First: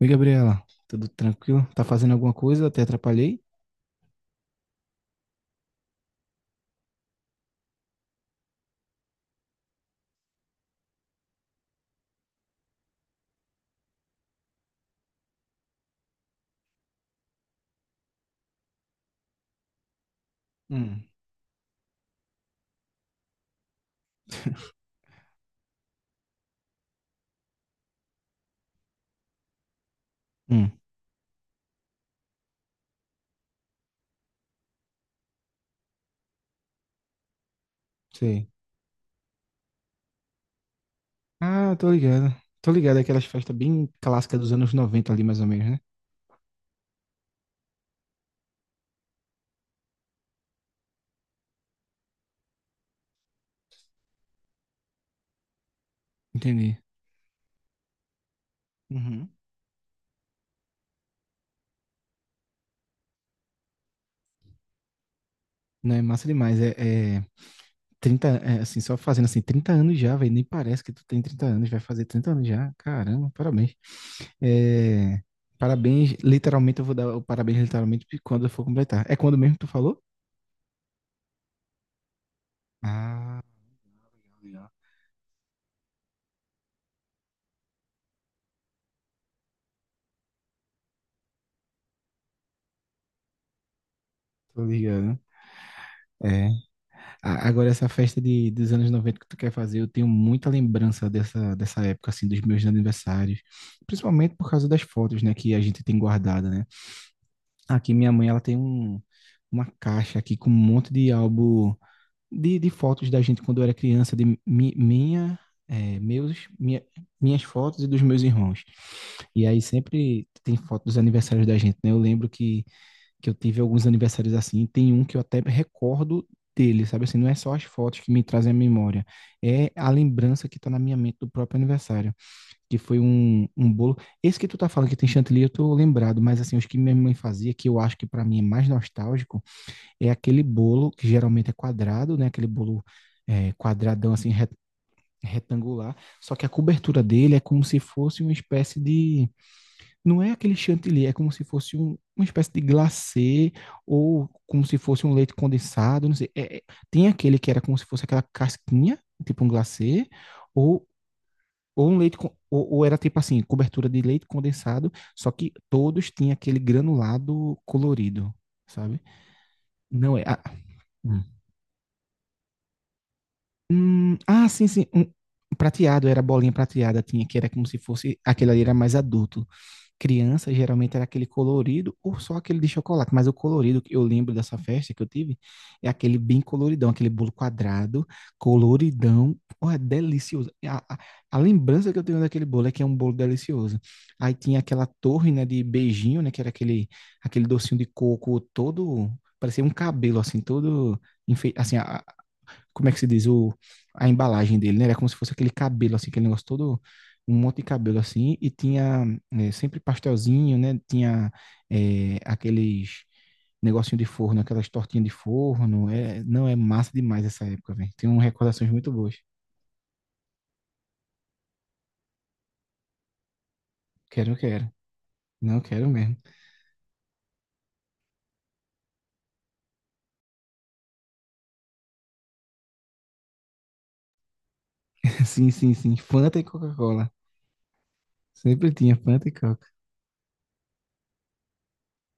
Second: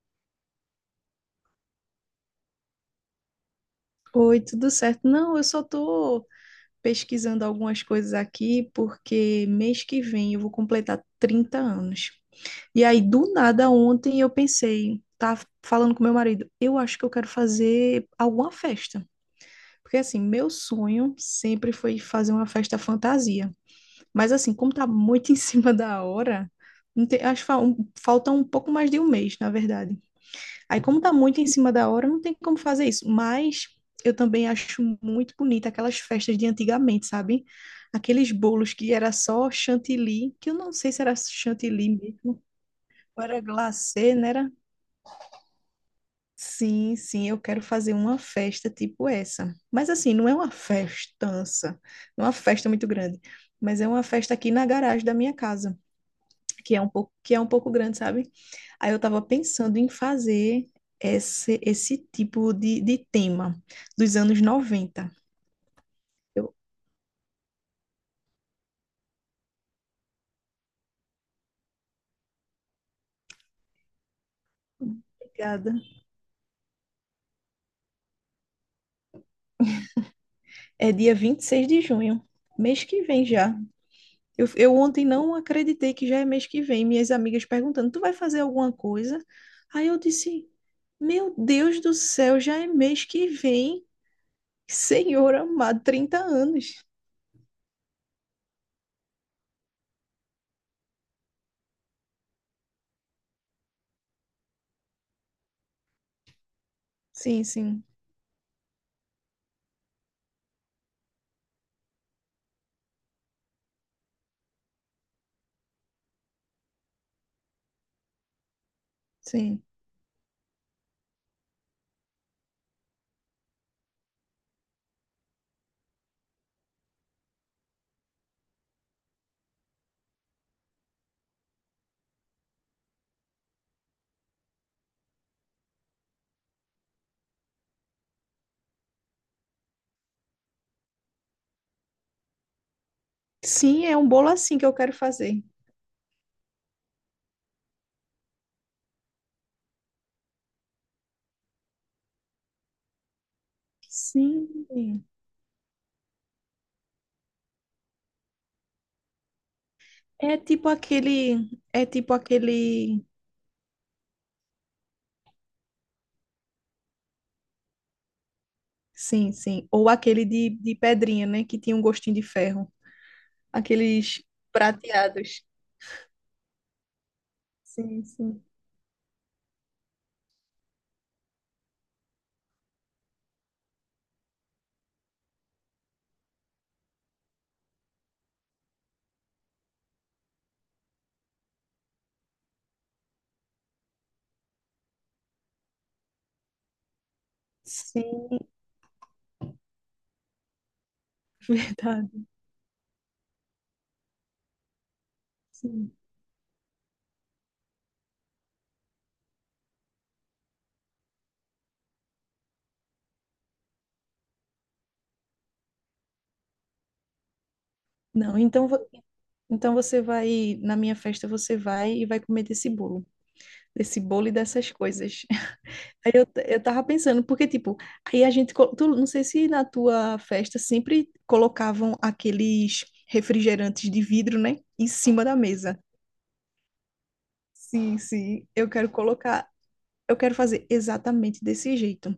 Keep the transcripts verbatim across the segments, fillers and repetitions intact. Oi, Gabriela, tudo tranquilo? Tá fazendo alguma coisa? Até atrapalhei? Oi, tudo certo? Não, eu só estou pesquisando algumas coisas aqui porque mês que vem eu vou completar trinta anos. E aí, do nada, ontem eu pensei, tá falando com meu marido, eu acho que eu quero fazer alguma festa. Porque assim, meu Hum. sonho sempre foi fazer uma festa fantasia. Mas assim, como tá muito em cima da hora, não tem- acho que fa- um- falta um pouco mais de um mês, na verdade. Hum, Aí, como tá muito em cima da hora, não tem como fazer isso. Mas eu também acho muito bonita aquelas festas de antigamente, sabe? Aqueles sei. bolos que era só chantilly, que eu não sei se era Ah, chantilly tô ligado. mesmo, Tô ligado, ou aquelas era festas bem glacê, né? clássicas Era. dos anos noventa ali, mais ou menos, né? Sim, sim, eu quero fazer uma festa tipo essa. Mas assim, não é uma festança, não é uma festa muito grande, mas é uma festa aqui na garagem da minha casa, que Entendi. é um pouco, que é um pouco grande, sabe? Aí eu estava Uhum. pensando em fazer esse, esse tipo de, de tema dos anos noventa. Não, é massa Eu, demais. É, é... trinta é, assim, só fazendo assim, trinta anos já, velho. Nem parece que tu tem trinta anos, vai fazer trinta anos já. Caramba, parabéns. É, Obrigada. parabéns, literalmente, eu vou dar o parabéns literalmente quando eu for completar. É quando mesmo que tu falou? É dia vinte e seis de junho, mês que vem Ah, já. Eu, legal. eu ontem não acreditei que já é mês que vem. Minhas amigas perguntando: tu vai fazer alguma coisa? Aí eu disse: meu Deus do céu, já é mês que vem. Tô ligado. Senhor amado, trinta É. anos. A- Agora, essa festa de, dos anos noventa que tu quer fazer, eu tenho muita lembrança dessa, dessa época, assim, dos meus aniversários. Principalmente por causa das fotos, né, que a gente tem guardada, né? Sim, sim, Aqui, minha mãe, ela tem um, uma caixa aqui com um monte de álbum de, de fotos da gente quando eu era criança, de mi- minha, é, meus, minha- minhas fotos e dos meus irmãos. E aí sim. sempre tem foto dos aniversários da gente, né? Eu lembro que, que eu tive alguns aniversários assim, tem um que eu até recordo dele, sabe assim, não é só as fotos que me trazem a memória, é a lembrança que tá na minha mente do próprio aniversário, que foi um, um bolo, esse que tu tá falando que tem chantilly, eu tô lembrado, mas assim, os que minha mãe fazia, que eu acho que para mim é mais nostálgico, é aquele bolo que geralmente é quadrado, né? Aquele bolo é, Sim, é um quadradão bolo assim re- assim que eu quero fazer. retangular, só que a cobertura dele é como se fosse uma espécie de, não é aquele chantilly, é como se fosse um- uma espécie de glacê ou como se Sim. fosse um leite condensado, não sei. É- é- tem aquele que era como se fosse aquela casquinha, tipo um glacê, É tipo ou aquele, é Ou um tipo leite, con- ou, ou era aquele, tipo assim, cobertura de leite condensado, só que todos tinham aquele granulado colorido, sabe? sim, sim, ou Não é. aquele a- de, de Hum. pedrinha, né, que tinha um gostinho de ferro, aqueles Ah, sim, sim. Um prateados. prateado, era bolinha prateada, tinha que era como se Sim, fosse, sim. aquele ali era mais adulto. Criança, geralmente era aquele colorido ou só aquele de chocolate, mas o colorido que eu lembro dessa festa que eu tive é aquele bem coloridão, aquele bolo quadrado, coloridão. Oh, é delicioso. E A, a, a lembrança que eu tenho daquele bolo é que é um bolo delicioso. Aí tinha aquela torre, né, de beijinho, né, que era aquele, aquele docinho de Sim, coco todo, parecia um cabelo, assim, todo enfei- assim, a- verdade. como é que se diz, o, a embalagem dele, né? Era como se fosse aquele Sim. cabelo, assim, aquele negócio todo, um monte de cabelo, assim, e tinha é, sempre pastelzinho, né? Tinha é, aqueles negocinho de forno, aquelas tortinhas de forno. É, não, é massa demais essa época, velho. Tem umas Não, então, recordações vo- muito boas. então você vai, na minha festa você vai e vai comer desse bolo, desse bolo e Quero, dessas quero. coisas. Não, quero Aí mesmo. eu, t- eu tava pensando, porque tipo, aí a gente, co- tu, não sei se na tua festa sempre colocavam aqueles refrigerantes de vidro, né, em cima da Sim, sim, mesa. sim. Fanta e Coca-Cola. Sim, sim, eu Sempre quero tinha Fanta e colocar, Coca. eu quero fazer exatamente desse jeito.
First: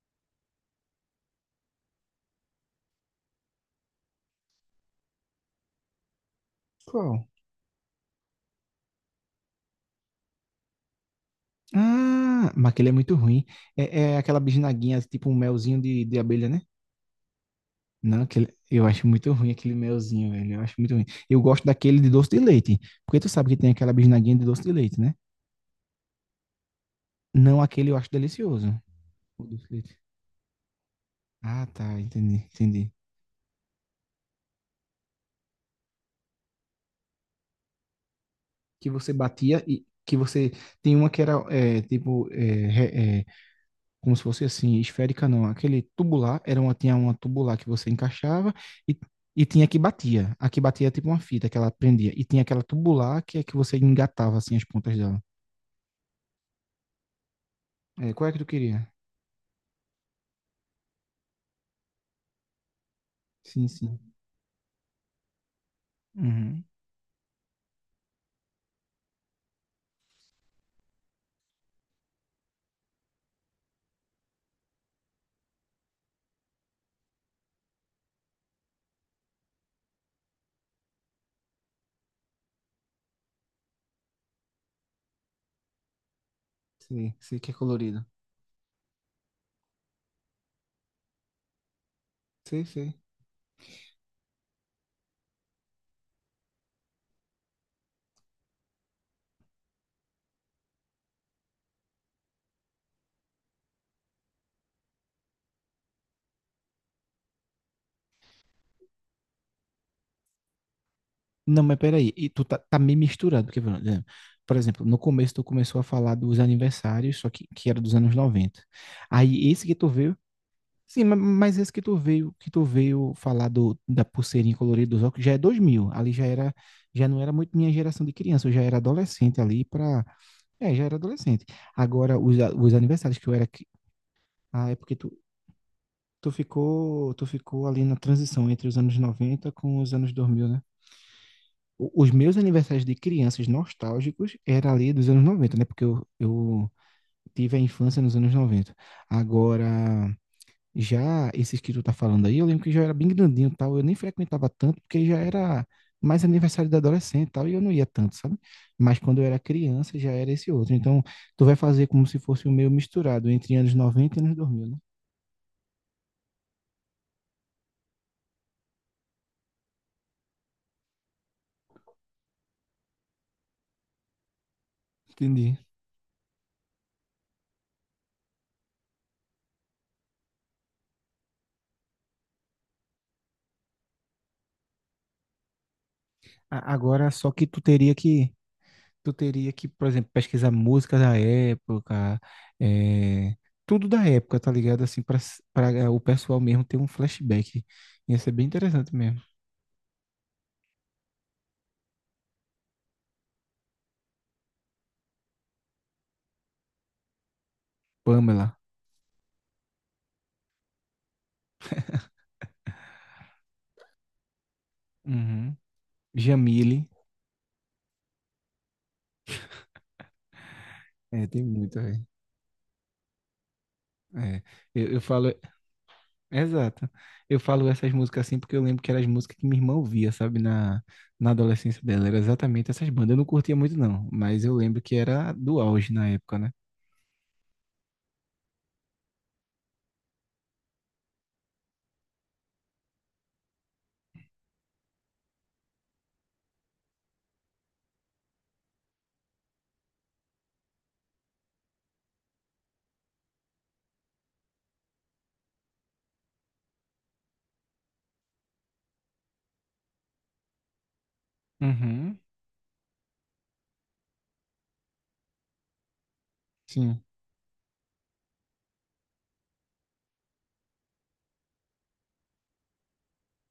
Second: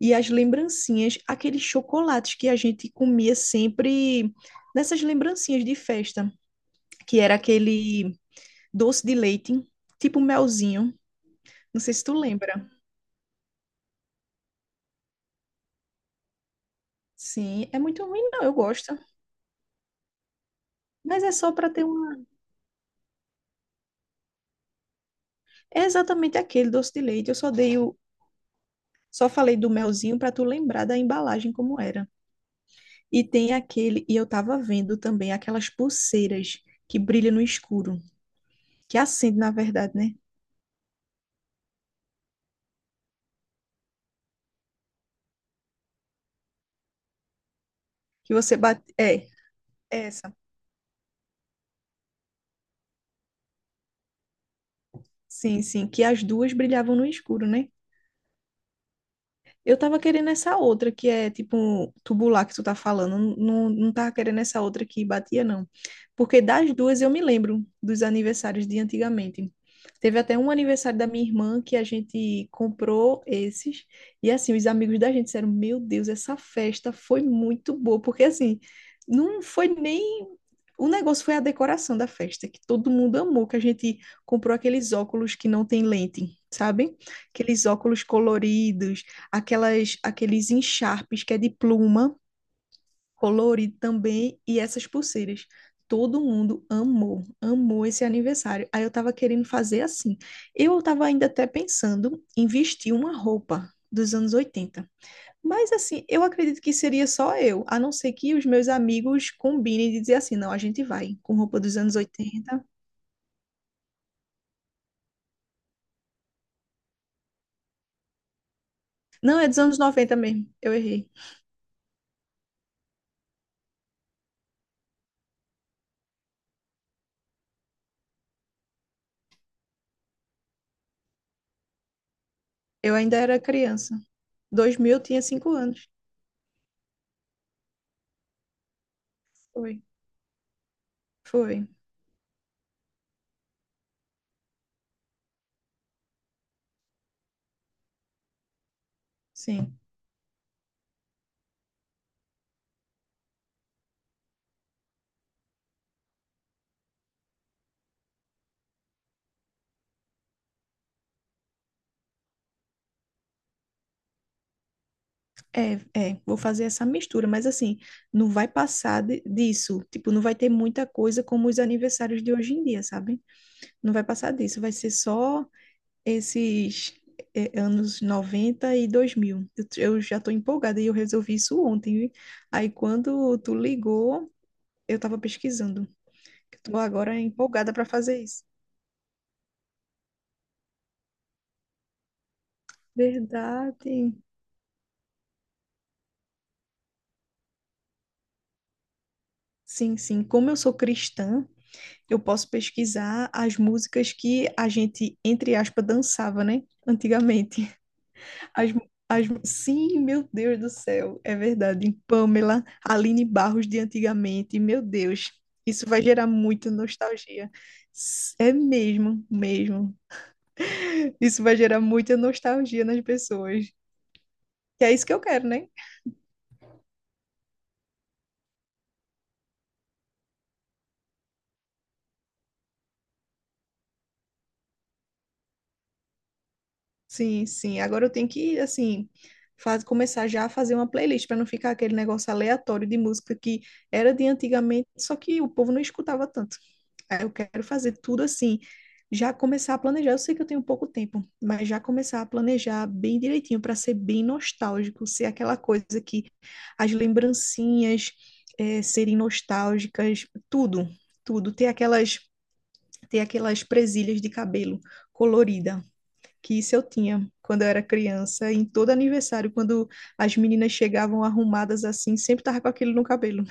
E as lembrancinhas, aqueles chocolates que a gente comia sempre nessas lembrancinhas de festa, que Qual? era aquele doce de leite, tipo melzinho. Não sei se tu Ah, lembra. mas aquele é muito ruim. É, é aquela bisnaguinha, tipo um melzinho de, de abelha, né? Sim, é muito Não, ruim, não, aquele, eu eu gosto. acho muito ruim aquele melzinho, velho. Eu acho muito ruim. Mas é Eu só gosto para ter daquele de uma. doce de leite, porque tu sabe que tem aquela bisnaguinha de doce de leite, né? É exatamente aquele doce de leite. Eu só Não dei aquele eu o... acho delicioso. Só O falei doce do de leite. melzinho para tu lembrar da embalagem Ah, como tá, era. entendi, entendi. E tem aquele, e eu tava vendo também aquelas pulseiras que brilham no escuro, Que que você acende, na batia e verdade, né? que você tem uma que era é, tipo é, re- é, como se fosse assim esférica, não. Aquele tubular era uma tinha uma tubular que você Que encaixava você bate. e É, E tinha que essa. batia. A que batia é tipo uma fita que ela prendia. E tinha aquela tubular que é que você engatava assim as pontas dela. Sim, sim, que as duas brilhavam no escuro, né? É, qual é que tu queria? Eu tava querendo essa outra, que é tipo um tubular que tu tá falando. Sim, Não, não sim. tava querendo essa outra que batia, não. Porque Uhum. das duas eu me lembro dos aniversários de antigamente. Teve até um aniversário da minha irmã que a gente comprou esses. E assim, os amigos da gente disseram: Meu Deus, essa festa foi muito boa. Porque assim, não foi nem. O negócio foi a decoração da festa, que todo mundo amou, que a gente comprou aqueles óculos que não tem lente, sabe? Sei, sei que é Aqueles colorido. óculos coloridos aquelas, aqueles encharpes que é de pluma, Sei, sei. colorido também, e essas pulseiras. Todo mundo amou, amou esse aniversário. Aí eu tava querendo fazer assim. Eu tava ainda até pensando em vestir uma roupa dos anos oitenta. Mas assim, eu acredito que seria só eu, a não ser que os meus amigos combinem de dizer assim, não, a gente vai com roupa Não, dos mas anos peraí, e tu tá, oitenta tá meio misturado, porque, por exemplo, por exemplo, no começo tu começou a falar dos aniversários, só que, que era dos anos noventa. Não, é Aí dos esse que anos tu noventa veio, mesmo. Eu sim, errei. ma- mas esse que tu veio, que tu veio falar do, da pulseirinha colorida dos óculos, já é dois mil ali já era, já não era muito minha geração de criança, eu já era adolescente ali pra, é, já era adolescente. Agora, os, a- os Eu ainda aniversários que eu era era, cri- criança. ah, é porque dois mil eu tu, tinha cinco anos. Tu ficou, tu ficou ali na transição entre os anos noventa com Foi. os anos dois mil, né? Foi. O- Os meus aniversários de crianças nostálgicos era ali dos anos noventa, né? Porque eu, eu tive a infância nos anos noventa. Agora, Sim. já esses que tu tá falando aí, eu lembro que já era bem grandinho e tal. Eu nem frequentava tanto, porque já era mais aniversário de adolescente e tal, e eu não ia tanto, sabe? Mas quando eu era criança, já era esse outro. Então, tu vai fazer como se fosse o meu misturado entre anos noventa e anos dois mil, né? É, é, vou fazer essa mistura, mas assim, não vai passar de- disso. Tipo, não vai ter muita coisa como os aniversários de hoje em dia, sabe? Não vai passar disso, vai ser só Entendi. esses é, anos noventa e dois mil. Eu, t- eu já tô empolgada e eu resolvi isso ontem. Viu? Aí quando tu ligou, eu tava pesquisando. Eu A- tô Agora, agora só que tu empolgada para teria fazer que isso. tu teria que, por exemplo, pesquisar música da época, eh, tudo Verdade. da época, tá ligado? Assim, para para o pessoal mesmo ter um flashback. Ia ser bem interessante mesmo. Sim, sim. Como eu sou cristã, eu posso pesquisar as músicas que a gente, entre aspas, dançava, né? Antigamente. Pamela, As, as, sim, meu Deus do céu, é verdade. Pamela, Aline Barros de antigamente, meu Deus. uhum. Isso vai gerar muita Jamile, nostalgia. S- É mesmo, mesmo. é, tem Isso vai gerar muita, velho. muita nostalgia nas pessoas. É, Que eu, é eu isso que eu falo, quero, né? exato. Eu falo essas músicas assim porque eu lembro que eram as músicas que minha irmã ouvia, sabe, na, na adolescência dela. Era exatamente essas bandas. Eu não curtia muito, não, mas eu lembro que era do auge na época, né? Sim, sim. Agora eu tenho que, assim, faz, começar já a fazer uma playlist para não ficar aquele negócio aleatório de música que era de antigamente, só que o povo não escutava tanto. Aí eu quero fazer tudo assim, já começar a planejar. Eu sei que eu tenho pouco tempo, mas já começar a planejar bem direitinho para ser bem nostálgico, ser aquela coisa que as lembrancinhas eh, serem nostálgicas, tudo, tudo. Ter Uhum, aquelas, ter aquelas presilhas de cabelo colorida que isso eu sim. tinha quando eu era criança, em todo aniversário, quando as meninas chegavam arrumadas assim, sempre tava com aquilo no cabelo.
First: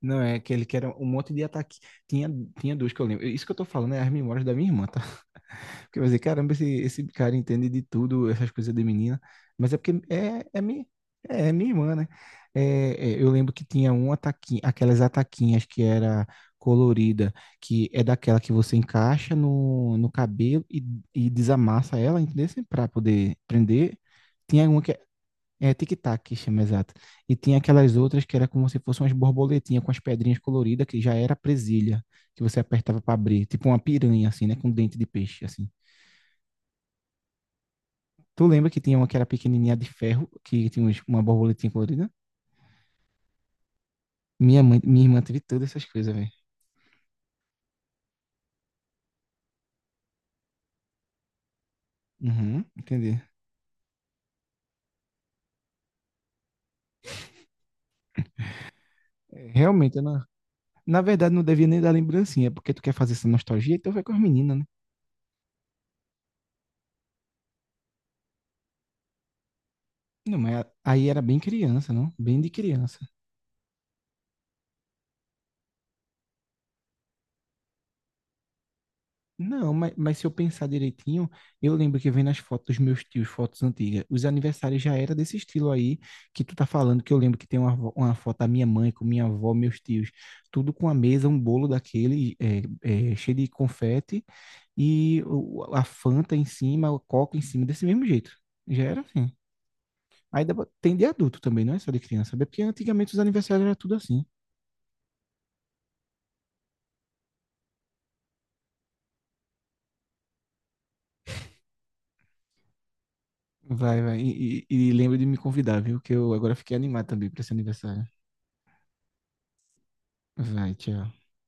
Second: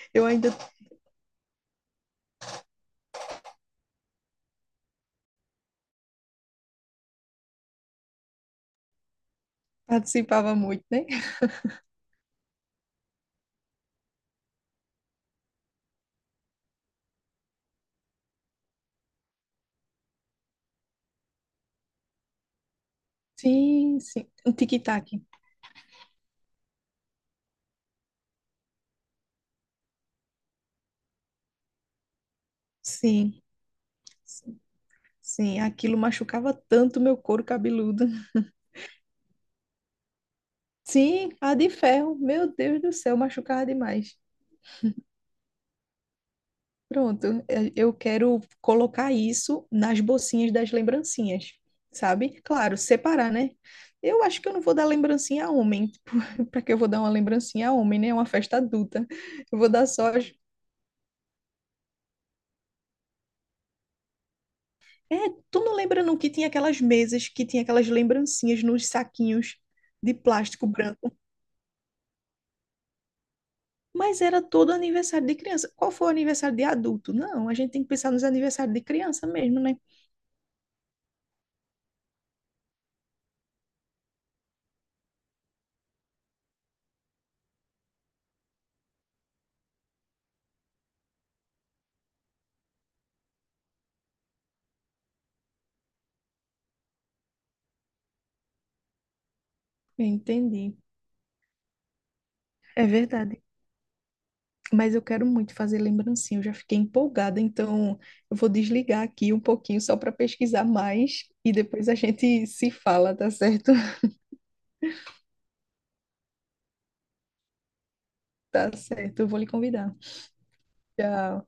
Não, Eu é ainda aquele que era um monte de ataque. Tinha, tinha duas que eu lembro. Isso que eu tô falando é as memórias da minha irmã, tá? Porque eu vou dizer, caramba, esse, esse cara entende de tudo, essas coisas de menina. Mas é porque é, participava é, muito, minha, né? é é minha irmã, né? É, é, eu lembro que tinha um ataquinho, aquelas ataquinhas que era colorida, que é daquela que você encaixa no, no cabelo e, e desamassa ela, entendeu? Pra poder prender. Sim, sim. Um Tinha uma que tic-tac. é, tic-tac que chama, exato. E tinha aquelas outras que era como se fossem umas borboletinhas com as pedrinhas coloridas, que já era presilha, que você apertava para Sim, abrir. Tipo uma piranha, assim, né? sim, Com dente de peixe, sim. assim. Aquilo machucava tanto meu couro cabeludo. Tu lembra que tinha uma que era pequenininha de ferro, que tinha uns- uma Sim, a de borboletinha colorida? ferro. Meu Deus do céu, machucava demais. Minha mãe, minha irmã teve todas essas coisas, velho. Pronto, eh, eu quero colocar isso nas bolsinhas das lembrancinhas, sabe? Uhum, Claro, entendi. separar, né? Eu acho que eu não vou dar lembrancinha a homem, tipo para que eu vou dar uma lembrancinha a homem, né? É uma festa adulta. É, Eu vou dar realmente, eu só não- as. na verdade, não devia nem dar lembrancinha, porque tu quer fazer essa nostalgia, então vai com as meninas, né? É, tu não lembra não que tinha aquelas mesas que tinha aquelas lembrancinhas nos saquinhos de Não, mas plástico aí branco, era bem criança, não? Bem de criança. mas era todo aniversário de criança. Qual foi o aniversário de adulto? Não, a gente tem que pensar nos aniversários de criança mesmo, Não, né? mas, mas se eu pensar direitinho, eu lembro que vem nas fotos dos meus tios, fotos antigas, os aniversários já era desse estilo aí que tu tá falando, que eu lembro que tem uma, vo- uma foto da minha mãe com minha avó, meus tios, tudo com a mesa, um bolo daquele é, é, cheio de confete e o- a Fanta em cima, o Coca em cima, desse mesmo jeito. Já era assim. Aí dá pra- Entendi. tem de adulto também, não é só de criança, sabe? É porque É antigamente os verdade. aniversários era tudo assim. Mas eu quero muito fazer lembrancinha, eu já fiquei empolgada, então eu vou desligar aqui um pouquinho só para pesquisar mais e depois a gente se fala, tá certo? Vai, vai. E, e, e lembra de me convidar, viu? Que eu agora fiquei animado também pra esse aniversário. Tá certo, eu vou lhe convidar. Vai, tchau. Tchau.